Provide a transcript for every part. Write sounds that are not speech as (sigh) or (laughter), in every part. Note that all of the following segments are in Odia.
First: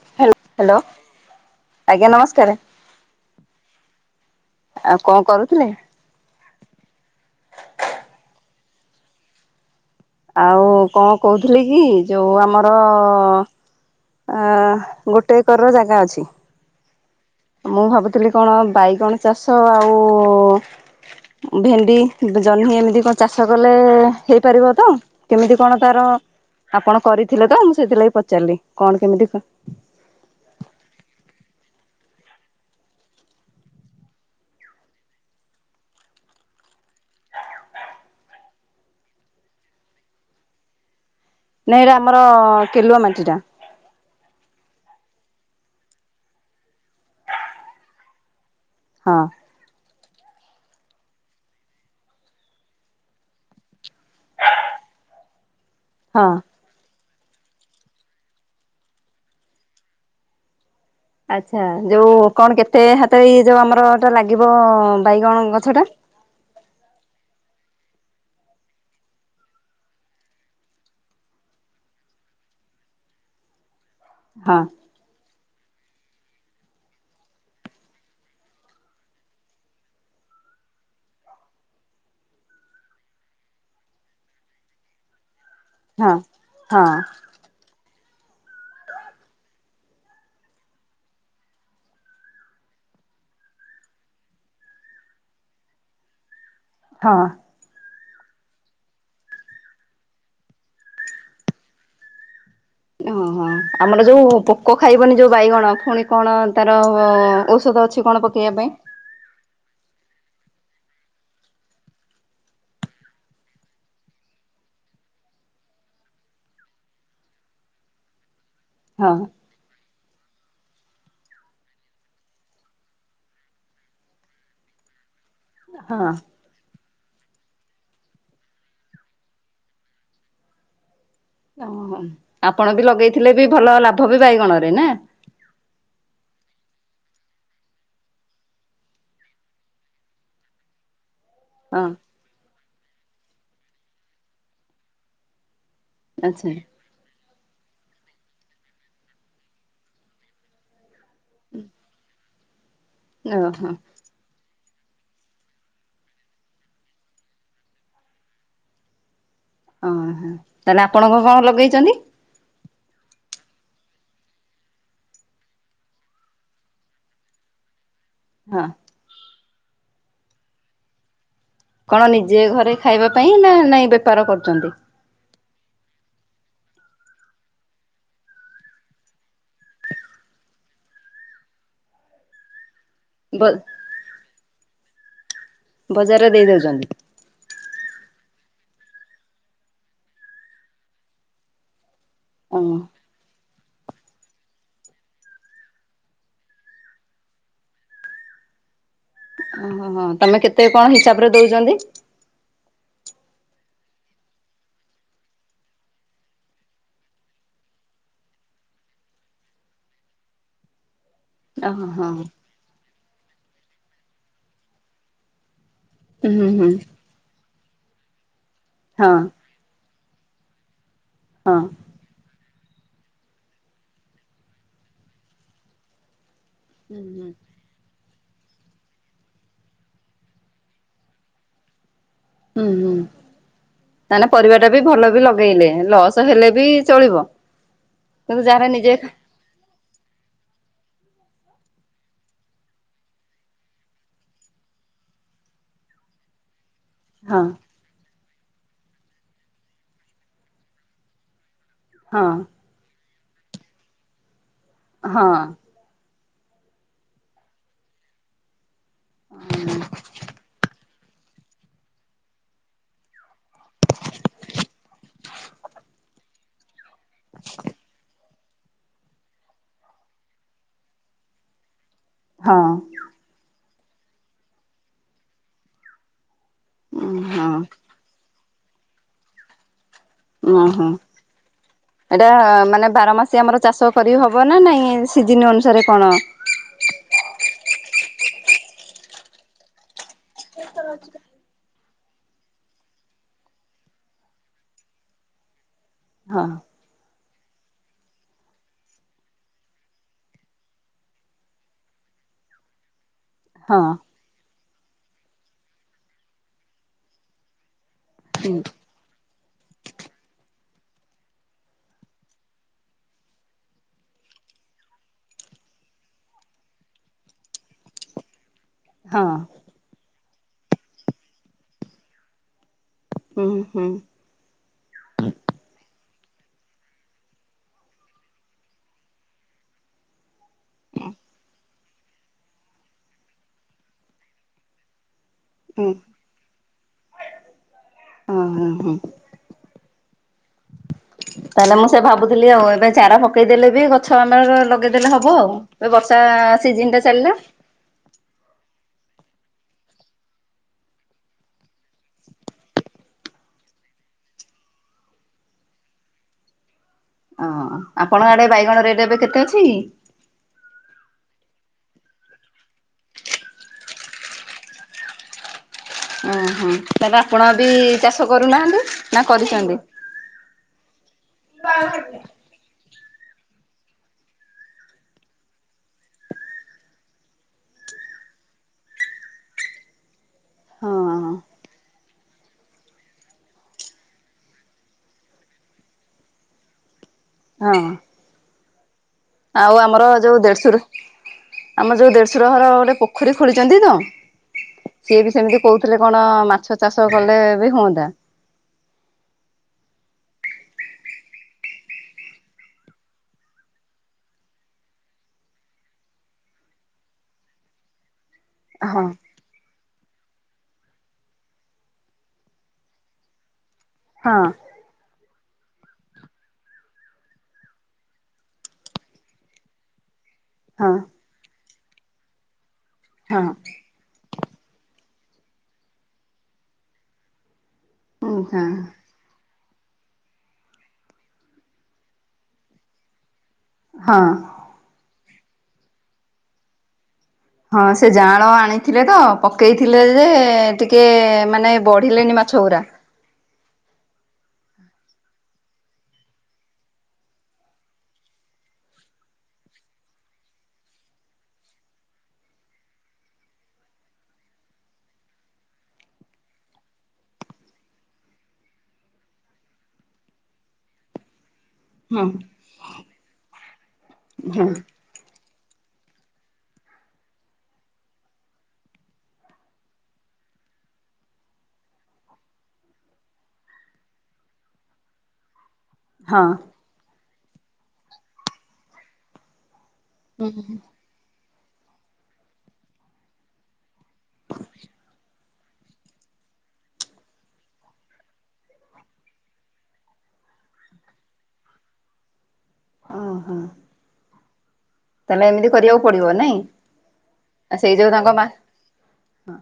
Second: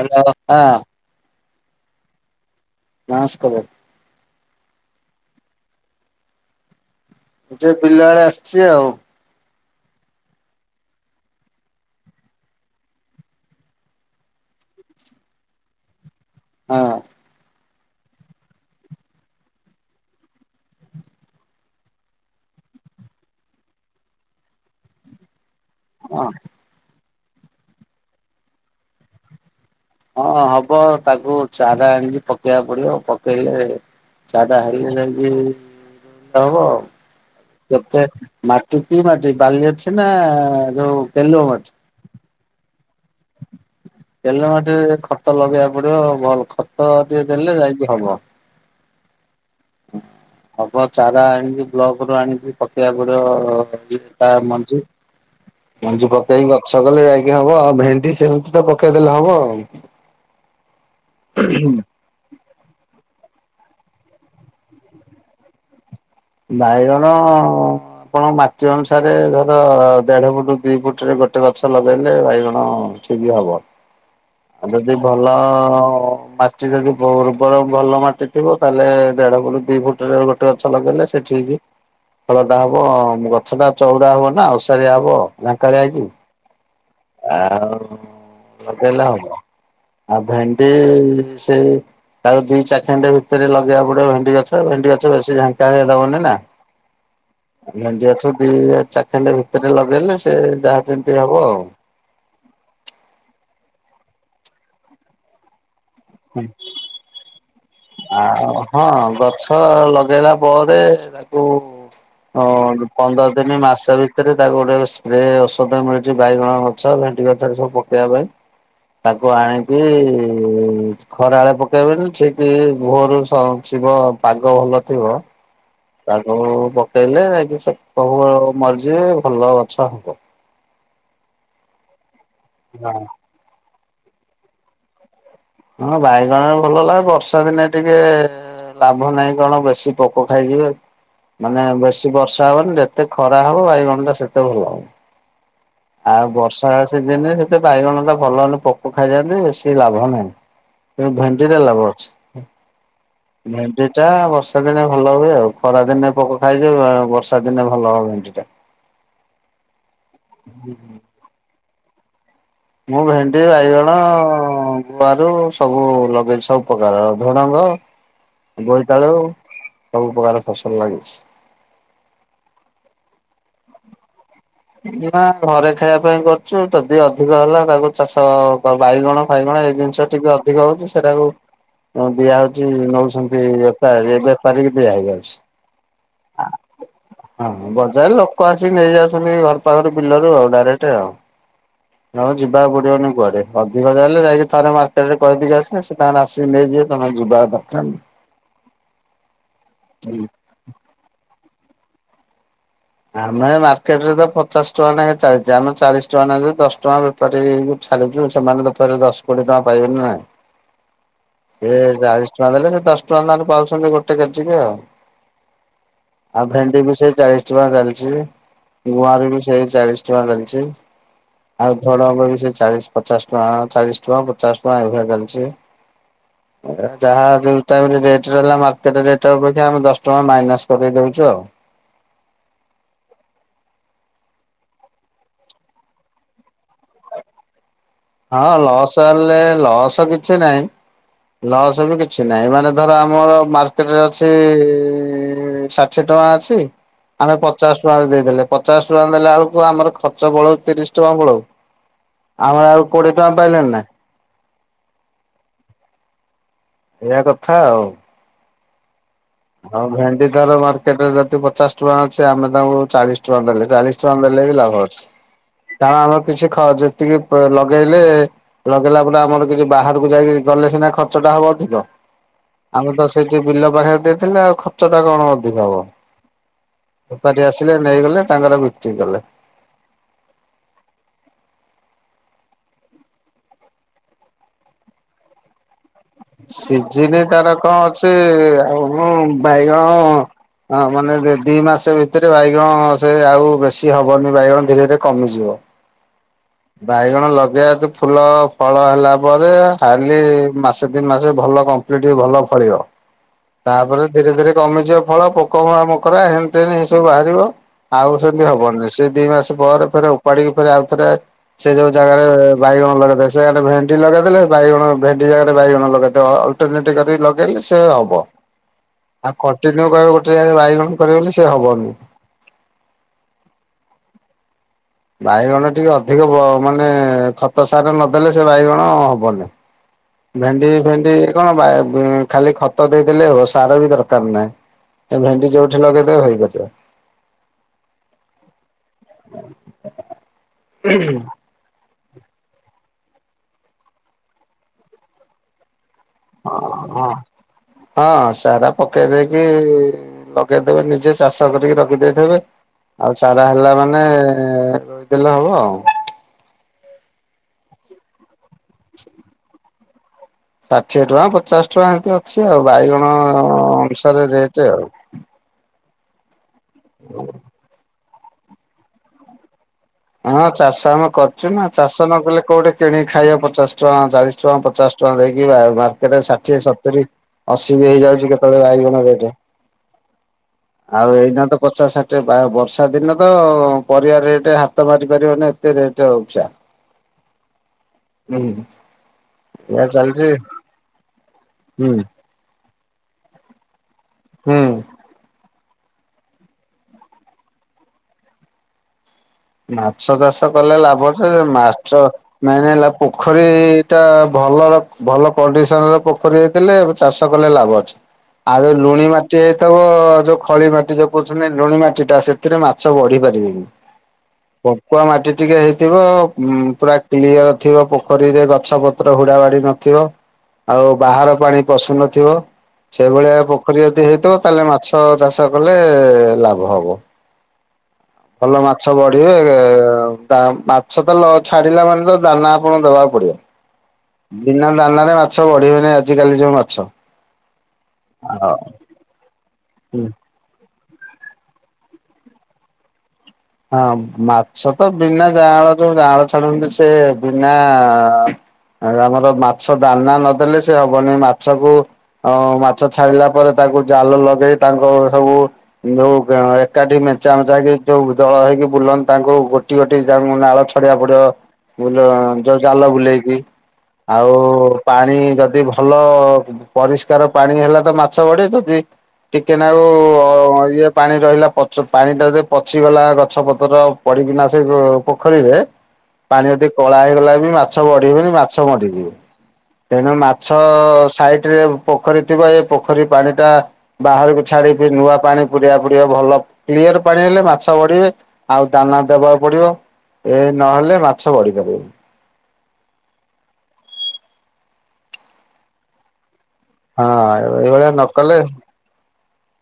ହ୍ୟାଲୋ ଅପା। ଆଜ୍ଞା ନମସ୍କାର। ନମସ୍କାର। ଆଉ କଣ କରୁଥିଲେ? ମୁଁ ଟିକେ ବିଲ ଆଡେ ଆସିଛି ଆଉ। ଆଉ କଣ କହୁଥିଲି କି ଯୋଉ ଆମର ଆଁ ଗୋଟେ ଏକର ର ଜାଗା ଅଛି। ହଁ। ମୁଁ ଭାବୁଥିଲି କଣ ବାଇଗଣ ଚାଷ ଆଉ ଭେଣ୍ଡି ଜହ୍ନି ଏମିତି କଣ ଚାଷ କଲେ ହେଇପାରିବ ତ? କେମିତି କଣ ତାର ହଁ ଆପଣ କରିଥିଲେ ତ ମୁଁ ସେଥିଲାଗି ପଚାରିଲି କଣ କେମିତି ହଁ ହବ ତାକୁ ଚାରା ଆଣିକି ପକେଇବାକୁ ପଡିବ ପକେଇଲେ ଚାରା ହେଲେ ଯାଇକି ରୋଇଲେ ହବ। କେତେ ମାଟି କି ମାଟି ବାଲି ଅଛି ନା ଯୋଉ କେଲୁଅ ମାଟି ସେଇଟା ଆମର କେଲୁଆ ମାଟିଟା। କେଲୁଆ ମାଟି ଖତ ଲଗେଇବାକୁ ପଡିବ ଭଲ ଖତ ଟିକେ ଦେଲେ ଯାଇକି ହବ। ହଁ। ହୁଁ। ହବ ଚାରା ଆଣିକି ବ୍ଲକରୁ ଆଣିକି ପକେଇଆକୁ ପଡିବ (inaudible) ତା ମଞ୍ଜି। ମଞ୍ଜି ହଁ। ପକେଇକି ଗଛ କଲେ ଯାଇକି ହବ ଆଉ ଭେଣ୍ଡି ସେମିତି ତ ପକେଇଦେଲେ ହବ। ଆଚ୍ଛା। ଯୋଉ କଣ କେତେ ହାତ ଏଇ ଯୋଉ ଆମର ଟା ଲାଗିବ ବାଇଗଣ ଗଛ ଟା? ବାଇଗଣ। ଆପଣ ମାଟି ଅନୁସାରେ ଧର ଦେଢ ଫୁଟ ଦି ଫୁଟରେ ଗୋଟେ ଗଛ ଲଗେଇଲେ ବାଇଗଣ। ଠିକ୍ ହବ। ହଁ ଆଉ ଯଦି ଭଲ ମାଟି ଯଦି (unintelligible) ଉର୍ବର ଭଲ ମାଟି ଥିବ ତାହେଲେ ଦେଢ ଫୁଟ, ଦି ଫୁ ଟ ର ଗୋଟେ ଗଛ ଲଗେଇଲେ ସେ ଠିକି। ଫଳଟା ହବ ଗଛଟା ଚଉଡ଼ା ହବ ନା ଓଷାରିଆ ହବ। ଝଙ୍କାଳିଆ ହେଇକି ହଁ ହଁ ଆଉ ଲଗେଇଲେ ହବ। ଆଉ ଭେଣ୍ଡି ସେଇ। ତାକୁ ଦି ଚାଖେଣ୍ଡେ ଭିତରେ ଲଗେଇବାକୁ ପଡିବ ଭେଣ୍ଡି ଗଛ ଭେଣ୍ଡି ଗଛ ବେଶୀ ଝଙ୍କାଳିଆ ଦବନି ନା। ହଁ। ଭେଣ୍ଡି ଗଛ ଦି ଚାଖେଣ୍ଡେ ଭିତରେ ଲଗେଇଲେ ସେ ଯାହା ଯେମିତି ହବ ଆଉ। ଏ ହଁ ହଁ ଆମର ଯୋଉ ପୋକ ଖାଇବନି ଯୋଉ ବାଇଗଣ ପୁଣି। କଣ ତାର ଔଷଧ ଅ ଆ ହଁ ଗଛ ଲଗେଇଲା ପରେ ତାକୁ। ହଁ ପନ୍ଦର ଦିନି ମାସେ ଭିତରେ ତାକୁ ଗୋଟେ ସ୍ପ୍ରେ ଔଷଧ ମିଳୁଛି ବାଇଗଣ। ଛ ଭେଣ୍ଡି ଗଛ ରେ ସବୁ ପକେଇବା ପାଇଁ। (inaudible) ତାକୁ ଆଣିକି ଖରା ବେଳେ ପକେଇବେନି ଠିକ। ଇ ଭୋରୁ ସ ଥିବ ପାଗ ଭଲ ଥିବ। ହଁ। ତାକୁ ପକେଇଲେ ଯାଇକି ସେ (unintelligible) ମରିଯିବେ ଭଲ ଗଛ ହବ। ଏ ହଁ ହଁ ହଁ ଆପଣ ବି ହଁ ଲଗେଇଥିଲେ ବି ଭଲ ଲାଭ ବି ବାଇଗଣରେ ନା। ହଁ ବାଇଗଣରେ ଭଲ ଲାଭ ବର୍ଷା ଦିନେ ଟିକେ। ଏ ଲାଭ ନାହିଁ କଣ ବେଶୀ ପୋକ ଖାଇଯିବେ। ମାନେ ହଁ। ବେଶୀ ବର୍ଷା ହବନି ଯେତେ ଖରା ହବ ବାଇଗଣ ଟା ସେତେ ଭଲ। ଆଉ ଆଚ୍ଛା ବର୍ଷା ସିଜିନରେ ସେ ତ ବାଇଗଣ ଟା ଭଲ ହେଲେ ପୋକ ଖାଇଯାଆନ୍ତି ବେଶୀ ଲାଭ ନାହିଁ। ଉଁ ଭେଣ୍ଡି ରେ ଲାଭ ଅଛି ଓହୋ ଭେଣ୍ଡି। ଟା ବର୍ଷା ଦିନେ ଭଲ ହୁଏ ଆଉ ଖରା ଦିନେ ପୋକ ଖାଇଯିବେ ବା ବର୍ଷା ଦିନେ ଭଲ ଭେଣ୍ଡି ଟା। ଓହୋ। ତାହେଲେ ଆପଣ କଁ କଁ ଲଗେଇଛନ୍ତି? ମୁଁ ଭେଣ୍ଡି, ବାଇଗଣ, ଗୁଆ ରୁ ସବୁ ଲଗେଇଚି ସବୁ ପ୍ରକାରର ଝୁଡଙ୍ଗ। ହ ବୋଇତାଳୁ ସବୁ ପ୍ରକାର ଫସଲ ଲାଗିଛି। କଣ ନିଜେ ଘରେ ଖାଇବା ପାଇଁ ନା ନାଇଁ ବେପାର କରୁଛନ୍ତି? ନା ଘରେ ଖାଇବା ପାଇଁ କରୁଛୁ ଯଦି ଅଧିକ ହେଲା ତାକୁ ଚାଷ ବା-ବାଇଗଣ ଫାଇଗଣ ଏଇ ଜିନିଷ। ଟିକେ ଅଧିକ ହଉଛି ସେଟା କୁ ଉଁ ଦିଆହଉଛି ନଉ ବ ଛନ୍ତି ବେପାରୀ ବେପାରୀ କି ଦିଆ ହେଇଯାଉଛି। ବଜାରରେ ଦେଇ ଦଉଛନ୍ତି। ହଁ ହଁ ବଜାର ଲୋକ ଆସିକି ନେଇଯାଉଛନ୍ତି ଘର ପାଖରେ ବିଲରୁ ଆଉ ଡାଇରେକ୍ଟ ଆଉ। ରହ ଓ ଯିବାକୁ ପଡିବନି କୁଆଡେ। ଅଧିକ ଜାଣିଲେଯାଇକି ଥରେ ମାର୍କେଟ ରେ କହିଦେଇଛି ଆସିଲେସେ ତାଙ୍କର ଆସିକି ନେଇଯିବେ ତମେ ଯିବା ଦରକାର ନାହିଁ। ଓ ହଁ ହିଁ ନାହିଁ। ତମେ କେତେ କଣ ହିସାବରେ ଦଉଚନ୍ତି? ଆମେ ମାର୍କେଟରେ ତ ପଚାଶ ଟଙ୍କା ଲାଖେ ଚାଲିଛିଆମେ ଚାଳିଶ ଟଙ୍କା ନେଲୁ ଦଶ ଟଙ୍କା। ପରେ ଏ ଯୋଉ ଛାଡିଛୁ ସେମାନେ ତ ଫରେ ଦଶ କୋଡିଏ ଟଙ୍କା ପାଇବେନି ନା। (inaudible) ସେ ଚାଳିଶ ହୁଁ ଟଙ୍କା ଦେଲେ ସେ ଦଶ ଟଙ୍କା ଲାଖେ ପାଉଛନ୍ତି ଗୋଟେ କେଜି ରେ ଆଉ। ଆଉ ହୁଁ ଭେଣ୍ଡି ବି ସେଇ ଚାଳିଶ ଟଙ୍କା ଚାଲିଛି ହଁ ଗୁଆଁର ବି ସେଇ ଚାଳିଶ ୁଆ ଚାଲିଛି ହଁ। ଆଉ। ଝୁଡ଼ଙ୍ଗ ବି ସେ ଚାଳିଶ ପଚାଶ ଟଙ୍କା ଚାଳିଶ ଟଙ୍କା ପଚାଶ ଟଙ୍କା ଏଭଳିଆ ଚାଲିଛି। ହୁଁ ଯାହା ହୁଁ ଯୋଉ। ତାପରେ ରେଟ ରହିଲା ମାର୍କେଟ ରେଟ୍ ଅପେକ୍ଷା ଆମେ ଦଶ ଟଙ୍କା ମାଇନସପକେଇଦଉଛୁ ଆଉ। ହୁଁ ହୁଁ। ସେମାନେ ପରିବା ଟା ବି ଭଲରେ ଲଗେଇଲେ ଲସ ହେଲେ ବି ଚଳିବ। କିନ୍ତୁ ହଁ ଯାହାର ନିଜେ ଲସ୍ ହେଲେ ଲସ୍ କିଛି ନାହିଁ। ଲସ୍ ବି କିଛି ନାହିଁ ମାନେ ଧର ଆମର ମାର୍କେଟରେ ଅଛି ଷାଠିଏ ଟଙ୍କା ଅଛି। ଆମେ ହଁ ପଚାଶ ଟଙ୍କା ଦେଇଦେଲେ ପଚାଶ ଟଙ୍କା ଦେଲାବେଳକୁ ଆମର ଖର୍ଚ୍ଚ ପଳଉ ତିରିଶ ଟଙ୍କା ପଳଉ। ହଁ ଆମେ ଆଉ କୋଡ଼ିଏ ଟଙ୍କା ପାଇଲେଣି ନା। ହଁ। ଏଇଆ କଥା ଆଉ। ଆଉ ଭେଣ୍ଡି ତାର ମାର୍କେଟ ରେ ଯଦି ପଚାଶ ଟଙ୍କା ଅଛି ଆମେ ତାଙ୍କୁ ଚାଳିଶ ଛୁଆ ନେଲେଚାଳିଶ ଟଙ୍କା ନେଲେ ବି ଲାଭ ଅଛି କାରଣ ଆମର କିଛି ଯେତିକି ଲଗେଇ ହେଲେ ଲଗେଇଲା ପରେ ଆମର କିଛି ବାହାରକୁ ଯାଇକି ଗଲେ ସିନା ଖର୍ଚ୍ଚ ଟା ହବ ଅଧିକ। ହଁ। ମୁ ତ ସେଇଠି ବିଲ ପାଖରେ ଦେଇଥିଲେ ଖର୍ଚ୍ଚ ଟା କଣ ଅଧିକ ହଵ। ହଁ ବେପାରୀ ଆସିଲେ ନେଇଗଲେ ତାଙ୍କର ବିକ୍ରି କଲେ। ଓ ହୋ। ଏଇଟା ମାନେ ବାର ମାସି ଆମର ଚାଷ କରି ହବ ନା ନାଇଁ ସିଜିିନ ଅନୁସାରେ କଣ। ସିଝିନି ତାର କଣ ଅଛି ଆଉ ମୁଁ ବାଇଗଣ ହଁ ମାନେ (unintelligible) ଦି ମାସ ଭିତରେ ବାଇଗଣ ସେ ଆଉ ବେଶୀ ହବନି ବାଇଗଣ ଧୀରେ ଧୀରେ କମିଯିବ। ହଁ। ବାଇଗଣ ଲଗେଇବାତ ଫୁଲ ଫଳ ହେଲା ପରେ ଖାଲି ମାସେ ଦିନି ମାସେ ଭଲ କମ୍। ଟିକେ ଟିକେ ଭଲ ଫଳିବ। ହ (unintelligible) ତାପରେ ଧୀରେ ଧୀରେ କମିଯିବ ଫଳ ପୋକରା ମକରା ହେନ ଟେନଏସବୁ ବାହାରିବ। ଆଉ ସେମିତି ହୁଁ ହବନି ସେ ଦି ମାସ ପରେ ଉପାଡିକି ଫରେ ଆଉ ଥରେ ସେ ଯୋଉ ଜାଗାରେ ବାଇଗଣ ଲଗେଇ ସେ ଜାଗାରେ ଭେଣ୍ଡି ଲଗେଇ ଦେଲେ ବାଇଗଣ ଭେଣ୍ଡି ଜାଗାରେ ବାଇଗଣ ଲଗେଇ ଦବ। ଏମିତି କରିକିଲଗେଇଲେ ସେ ହବ। (unintelligible) ଆଉ କଣ୍ଟିନ୍ୟୁ କହିବ ଗୋଟେ ଜାଗାରେ ବାଇଗଣ କରିବ ବୋଲି ସେ ହବନି। ହୁଁ ହୁଁ। ବାଇଗଣ ଟିକେ ଅଧିକ ମାନେ ଖତ ସାର ନଦେଲେ ସେ ବାଇଗଣ ହବନି। ଭେଣ୍ଡି ଫେଣ୍ଡି କଣ ବ ଖାଲି ଖତ ଦେଇଦେଲେ ହବ ସାର ବି ଦରକାର ନା। ଏ ଭେଣ୍ଡି ଯୋଉଠି ହୁଁ ଲଗେଇଦବ ହେଇପାରିବ। ଉଁ ହୁଁ। (unintelligible) (unintelligible) ମୁଁ ସେ ଭାବୁଥିଲି ଆଉ। ଏବେ ଚାରା ପକେଇଦେଲେ ବି ଗଛ ଆମର ଲଗେଇଦେଲେ ହବ ଆଉ। ଏ ବର୍ଷା ହଁ ସିଜିନ ଟା ହଁ, ଚାଲିଲା ହଁ ସାର ପକେଇ ଦେଇକି ଲଗେଇଦେବେ ନିଜେ ଚାଷ କରିକି ରଖିଦେଇଥିବେ। ଆଉ ଚାରା ହେଲା ମାନେ ରୋଇଦେଲେ ହବ ଆଉ। ଅଁ ଆପଣଙ୍କ ଆଡେ ବାଇଗଣ ରେଟ୍ ଏବେ କେତେ ଅଛି? ଷାଠିଏ ଟଙ୍କା, ପଚାଶ ଟଙ୍କା ଏନ୍ତି ଅଛି ଆଉ। ବାଇଗଣ ଅନୁସାରେ ରେଟ୍ ଆଉ। ଅଁହଁ, ତାହେଲେ ଆପଣ ବି ଚାଷ କରୁନାହାନ୍ତି ନା କରିଛନ୍ତି? ହଁ ଚାଷ ଆମେ କରିଚୁ ନା। ଚାଷ ନ କଲେ କୋଉଠି କିଣିକି ଖାଇବା ପଚାଶ ଟଙ୍କା, ଚାଳିଶ ଟଙ୍କା, ପଚାଶ ଟଙ୍କା ଦେଇକି ଆଉ (unintelligible) ଷାଠିଏ, ସତୁରି ଅଶୀ ବି ହେଇଯାଉଛି କେତେବେଳେ ବାଇଗଣ ରେଟ। (inaudible) ଆଉ ହଁ। ଏଇନା ତ ପଚାଷ, ଷାଠିଏ। ବା ବର୍ଷା ଦିନ ତ ପରିବା ରେଟ ହାତ ହାତ ମାରିପାରିବନି ଏତେ ରେଟ ଉଞ୍ଚା। ହଁ। ହୁଁ। ଆଉ ଏଇଆ ଆମର ଚାଲିଛି ଯୋଉ ଦେଢଶୁର, ହୁଁ ଆମର ଯୋଉ ଦେଢଶୁର ଘର ଗୋଟେ ପୋଖରୀ ଖୋଳିଛନ୍ତି ତ। ହୁଁ। ସିଏ ବି ସେମିତି କହୁଥିଲେ କଣ ମାଛ ଚାଷ କଲେ ବି ହୁଅନ୍ତା। ମାଛ ଚାଷ କଲେ ଲାଭ ଯେ, ମାଛ ମେନ ହେଲା ପୋଖରୀ ଟା ଭଲର ଭଲ କଣ୍ଡିସନର ପୋଖରୀ ହେ ଥିଲେ ଚାଷ କଲେ ଲାଭ ଅଛି। (inaudible) ଆଉ ଏ ହଁ ଲୁଣି ମା ଟି ହେଇଥବ ଯୋଉ ଖଳି ମାଟି, ଯୋଉ କହୁଛନ୍ତି ଲୁଣି ମାଟି ଟା ସେଥିରେ ମାଛ ବଢି ପାରିବେନି। ହଁ। ପଙ୍କୁଆ ମାଟି ଟିକେ ହେଇଥିବ। ଉଁ ପୁରା କ୍ଲିଅର ଥିବ ପୋଖରୀରେ ଗଛପତ୍ର ହୁଡ଼ା ବାଡ଼ି ନଥିବ। (inaudible) ଆଉ ବାହାର ପାଣି ପଶୁନଥିବ। ସେଇଭଳିଆ ହଁ ପୋଖରୀ ଯଦି ହେଇଥବ ତାହଲେ ମାଛ ଚାଷ କଲେ ଲାଭ ହବ। ଉଁ ଭଲ ହଁ ମାଛ ବଢିବେ। ତା ମାଛ ତଲ ଛାଡିଲା ମାନେ ତ ଦାନା ଆପଣଙ୍କୁ ଦବାକୁ ପଡିବ। ହଁ। ବିନା ଦାନାରେ ମାଛ ବଢିବେନି ଆଜିିକାଲି ଯୋଉ ମାଛ। ହଁ ସେ ଯାଅଁଳ ଆଉ ଆଣିଥିଲେ ତ ପକେଇଥିଲେ ଯେ ଟିକେ ମାନେ ବଢିଲେନି ମାଛଗୁରା। ହଁ ମାଛ ତ ବିନା ଯାଆଁଳ ଯୋଉ ଯାଆଁଳ ଛାଡନ୍ତି ସେ ବିନା ଆଉ ଆମର ମାଛ ଦାନା ନଦେଲେ ସେ ହବନି ମାଛକୁ ଅଁ ମାଛ ଛାଡିଲା ପରେ ତାଙ୍କୁ ଜାଲ ଲଗେଇ ତାଙ୍କ ସବୁ ଯୋଉ ଗଁ ଏକାଠି ମେଞ୍ଚା ମେଞ୍ଚା ହେଇକି ଯୋଉ ଦଳ ହେଇକି ବୁଲନ୍ତି ତାଙ୍କୁ ଗୋଟି ଗୋଟି (unintelligible) ପଡିବ। ବୁଲ ହୁଁ ଯୋଉ ଜାଲ ବୁଲେଇକି, ଆଉ ହୁଁ ପାଣି ପାଣି ଯଦି ଭଲ ପରିଷ୍କାର ପାଣି ହେଲା ତ ମାଛ ବଢ଼େ ଯଦି ଟିକେ ନାକୁ ଇଏ ପାଣି ରହିଲା ପଛ ପାଣି ଟା ଯଦି ପଛ ପଚି ଗଲା ଗଛ ପତ୍ର ପଡିକିନା ସେ ପୋଖରୀରେ ହଁ। ପାଣି ଆଦି କଳା ହେଇଗଲା ବି ମାଛ ବଢ଼ୀବେନି ମାଛ ମରିବେ। ତେଣୁ ମାଛ ସାଇଟ ରେ ପୋଖରୀ ଥିବ ଏ ପୋଖରୀ ପାଣି ଟା ବାହାରକୁ ଛାଡିି ପି ନୂଆ ପାଣି ପୁରେଇବାକୁ ପଡିବ ଭଲ କ୍ଲିୟର ପାଣି ହେଲେ ମା ଛ ବଢିବେ ଆଉ ଦାନା ଦେବାକୁ ପଡିବ ଏ ନହେଲେ ମାଛ ବଢି ପାରିବେନି। ଅଁ ହଁ। ତାହେଲେ ଏମିତି କରିବାକୁ ପଡିବ ନାଇଁ? ହଁ ଏଇଭଳିଆ ସେଇ ଯୋଉ ତାଙ୍କ ନକଲେ ମା ହଁ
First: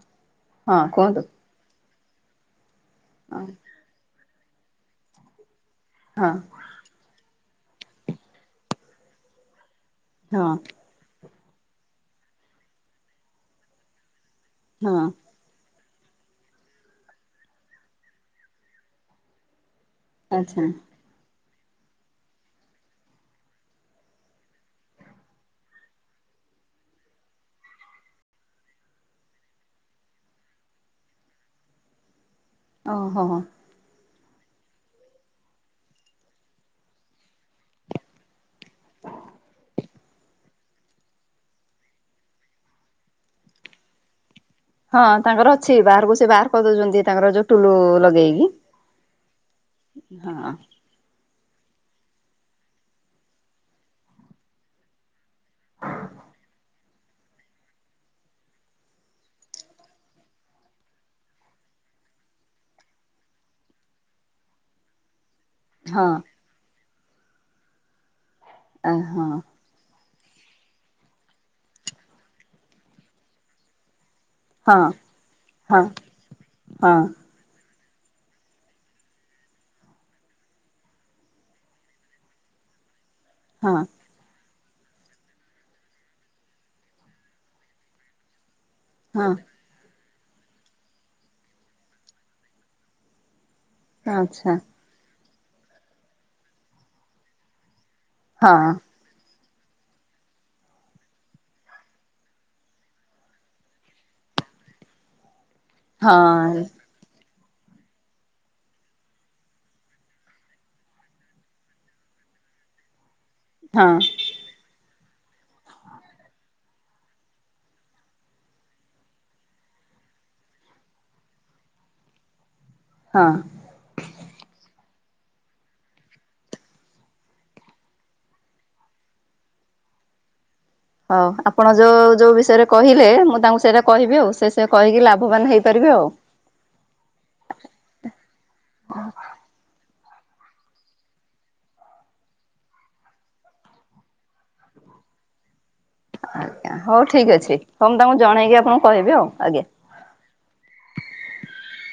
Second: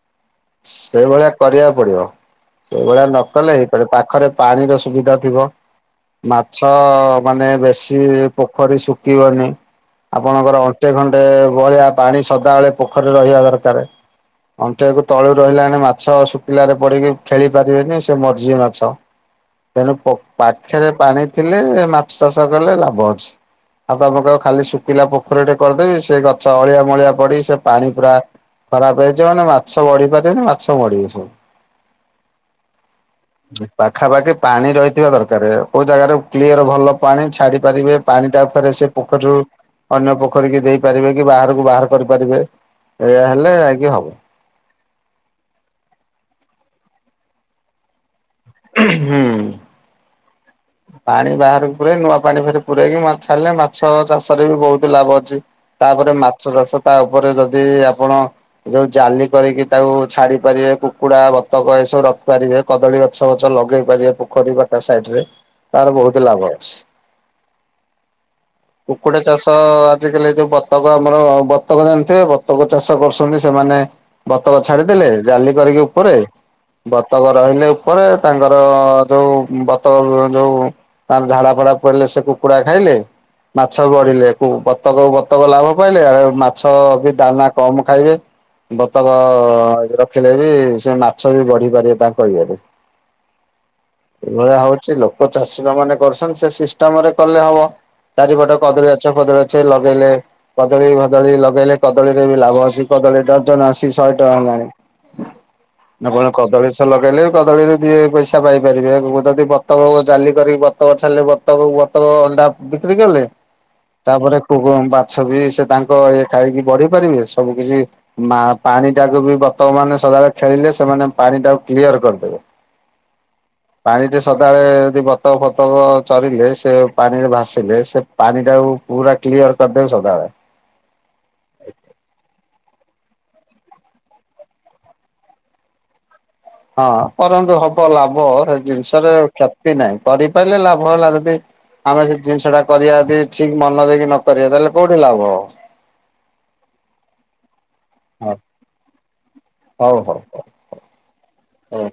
ହଁ କୁହନ୍ତୁ ସେଇଭଳିଆ କରିବାକୁ ପଡିବ ସେଇଭଳିଆ ହଁ ନକଲେ ହେଇପାରି ପାଖରେ ପାଣିର ସୁବିଧା ଥିବ ହଁ ମାଛ। ତ ମାନେ ବେଶୀ ପୋଖରୀ ଶୁଖିବନି ହଁ ଆପଣଙ୍କର ଅ ଗୋଟେ ଖଣ୍ଡେ ବହଳିଆ ପାଣି ସଦାବେଳେ ପୋଖରୀ ରେ ରହିବା ଦରକାର ଅଣ୍ଟେ ହଁ ଳୁ ରହିଲାଣି ମାଛ ଶୁଖିଲାରେ ପଡିକି ଖେଳି ପାରିବେନି ସେ ମରିଯିବେ ମାଛ। ତେଣୁ ପୋ ଆଚ୍ଛା ପାଖରେ ପାଣି ଥିଲେ ମାଛ ଚାଷ କଲେ ଲାଭ ଅଛି। ଆଉ ତମେ କହିବ ଖାଲି ଶୁଖିଲା ପୋଖରୀ ଟେ କରିଦେବି ସେ ଗଛ ଅଳିଆ ମଳିଆ ପଡି ସେ ପାଣି ପୁରା ଖରାପ ହେଇଥିବ ମାନେ ମାଛ ବଢିପାରିବେନି ମାଛ ମରିବେ ସବୁ। ଓହୋ ହୋ। ପାଖାପାଖି ପାଣି ରହିଥିବା ଦରକାରେ କୋଉ ଜାଗାରେ କ୍ଲିୟର ଭଲ ପାଣି ଛାଡି ପାରିବେ ପାଣି ଟା ଆଉ ଥରେ ସେ। ପୋଖରୀରୁ ଅନ୍ୟ ପୋଖରୀ କି ଦେଇ ପାରିବେ କି ବାହାରକୁ ବାହାର କରିପାରିବେ। ଏଇଆ ହେଲେ ଯାଇକି ହବ। ହଁ ତାଙ୍କର ଅଛି ବାହାରକୁ ସେ ବାହାର କରିଦଉଛନ୍ତି ତାଙ୍କର ଯୋଉ ଟୁଲୁ ଲଗେଇକି। ହୁଁ। ହଁ। ପାଣି ବାହାରକୁରେ ନୂଆ ପାଣି ଫେରେ ପୂରେଇକି ମାଛ ଛାଡ଼ିଲେ ମାଛ ଚାଷରେ ବି ବହୁତ ଲାଭ ଅଛି। ତାପରେ ମାଛ ଚାଷ ତା ଉପରେ ଯଦି ଆପଣ ଯୋଉ ଜାଲି କରିକି ତାକୁ ଛାଡି ପାରିବେ କୁକୁଡା ବତକ ଏସବୁ ରଖିପାରିବେ। କଦଳୀ ଗଛ ବଛ ଲଗେଇ ପାରିବେ ପୋଖରୀ ବାଟ ସାଇଡରେ ତାର ହଁ ବହୁତ ଲାଭ ଅଛି। କୁକୁଡ଼ା ହଁ ଚାଷ। ଆଜିକାଲି ଯୋଉ ବତକ ଆମର ବତକ ଜାଣିଥିବେ ବତକ ଚାଷ କରୁଛନ୍ତି ସେମାନେ। ବତକ ହଁ ଛାଡିଦେଲେ ଜାଲି କରିକି ହଁ ଉପରେ ହଁ ବତକ ରହିଲେ ଉପରେ ତାଙ୍କର ଯୋଉ ବତକ ଯୋଉ ତାର ଝାଡା ଫାଡା ପଇଲେ ସେ କୁକୁଡ଼ା ଖାଇଲେ ହଁ ମାଛ ବଢିଲେ। ବତକକୁ ବତକ ଲାଭ ପାଇଲେ ମାଛ ବି ଦାନା କମ ଖାଇବେ। ବତକ ହଁ ଖିଲ ବି ସେ ମାଛ ବି ବଢି ପାରିବେ ତାଙ୍କ ଇଏରେ ଆଚ୍ଛା ଏଇଭଳିଆ ହଉଛି। ଲୋକ ଚାଷୀ ମାନେ କରୁଛନ୍ତି ସେ ସିଷ୍ଟମ ରେ କଲେ ହବ ଚାରିପଟେ ହଁ କଦଳୀ। ଗଛ ଫଦଳୀ ଗଛ ବି ଲଗେଇଲେ କଦଳୀ ଭଦଳୀ ଲଗେଇଲେ କଦଳୀରେ ବି ଲାଭ ଅଛି କଦଳୀ ଡଜନ ଆସି ଶହେ ଟଙ୍କା ହେଲାଣି। (inaudible) ଆପଣ ହଁ କଦଳୀ ଗଛ ଲଗେଇଲେ ବି କଦଳୀରୁ ଦି ପଇସା ପାଇପାରିବେ ମୁଁ ଯଦି ବତକ ଜାଲି କରିକି ବତକ ଛାଡ଼ିଲେ ବତକ କୁ ବତକ ଅଣ୍ଡା ବିକ୍ରି କଲେ। ହଁ। ତାପରେ ମାଛ ବି ସେ ତାଙ୍କ ଇଏ ଖାଇକି ବଢି ପାରିବେ ସବୁ କିଛି। ମା ପାଣି ଡାକୁ ବି ବତକ ମାନେ ସଦାବେଳେ ଖେଳିଲେ ସେମାନେ ପାଣି ଟାକୁ କ୍ଲିୟର କରିଦେବେ। ହଁ। ପାଣି ଦିଅ ସଦାବେଳେ। ଦି ବତକ ଫତକ ଚରିଲେ ସେ ପାଣିରେ ଭାସିଲେ ସେ ପାଣି ଟାକୁ ପୁରା କ୍ଲିଅର କରିଦେବି ସଦାବେଳେ। ହଉ ଆପଣ ଯୋଉ ଯୋଉ ବିଷୟରେ କହିଲେ ମୁଁ ତାଙ୍କୁ ସେଇରା କହିବି। ଆଉ ସେ ସେ କହିକି ଲାଭବାନ ହେଇପାରିବେ ଆଉ। ହଁ କରନ୍ତୁ ହବ ଲାଭ ହେ ଜିନିଷରେ କ୍ଷତି ନାହିଁ କରିପାଇଲେ ଲାଭ ହେଲା ଯଦି। ଆମେ ସେ ଜିନିଷଟା କରିୟା ଦି ଠିକ୍ ମନ ଦେଇକି ନକରିୟା ତାହେଲେ କୋଉଠି ଲାଭ ହବ। ଆଜ୍ଞା ହଉ ଠିକ୍ ଅଛି ହଉଂ ତମୁ ହବ। ଜଣେଇକି ଆପଣଙ୍କୁ କହିବି ଆଉ ଆଜ୍ଞା। ହଉ ହଉ। ହଉ।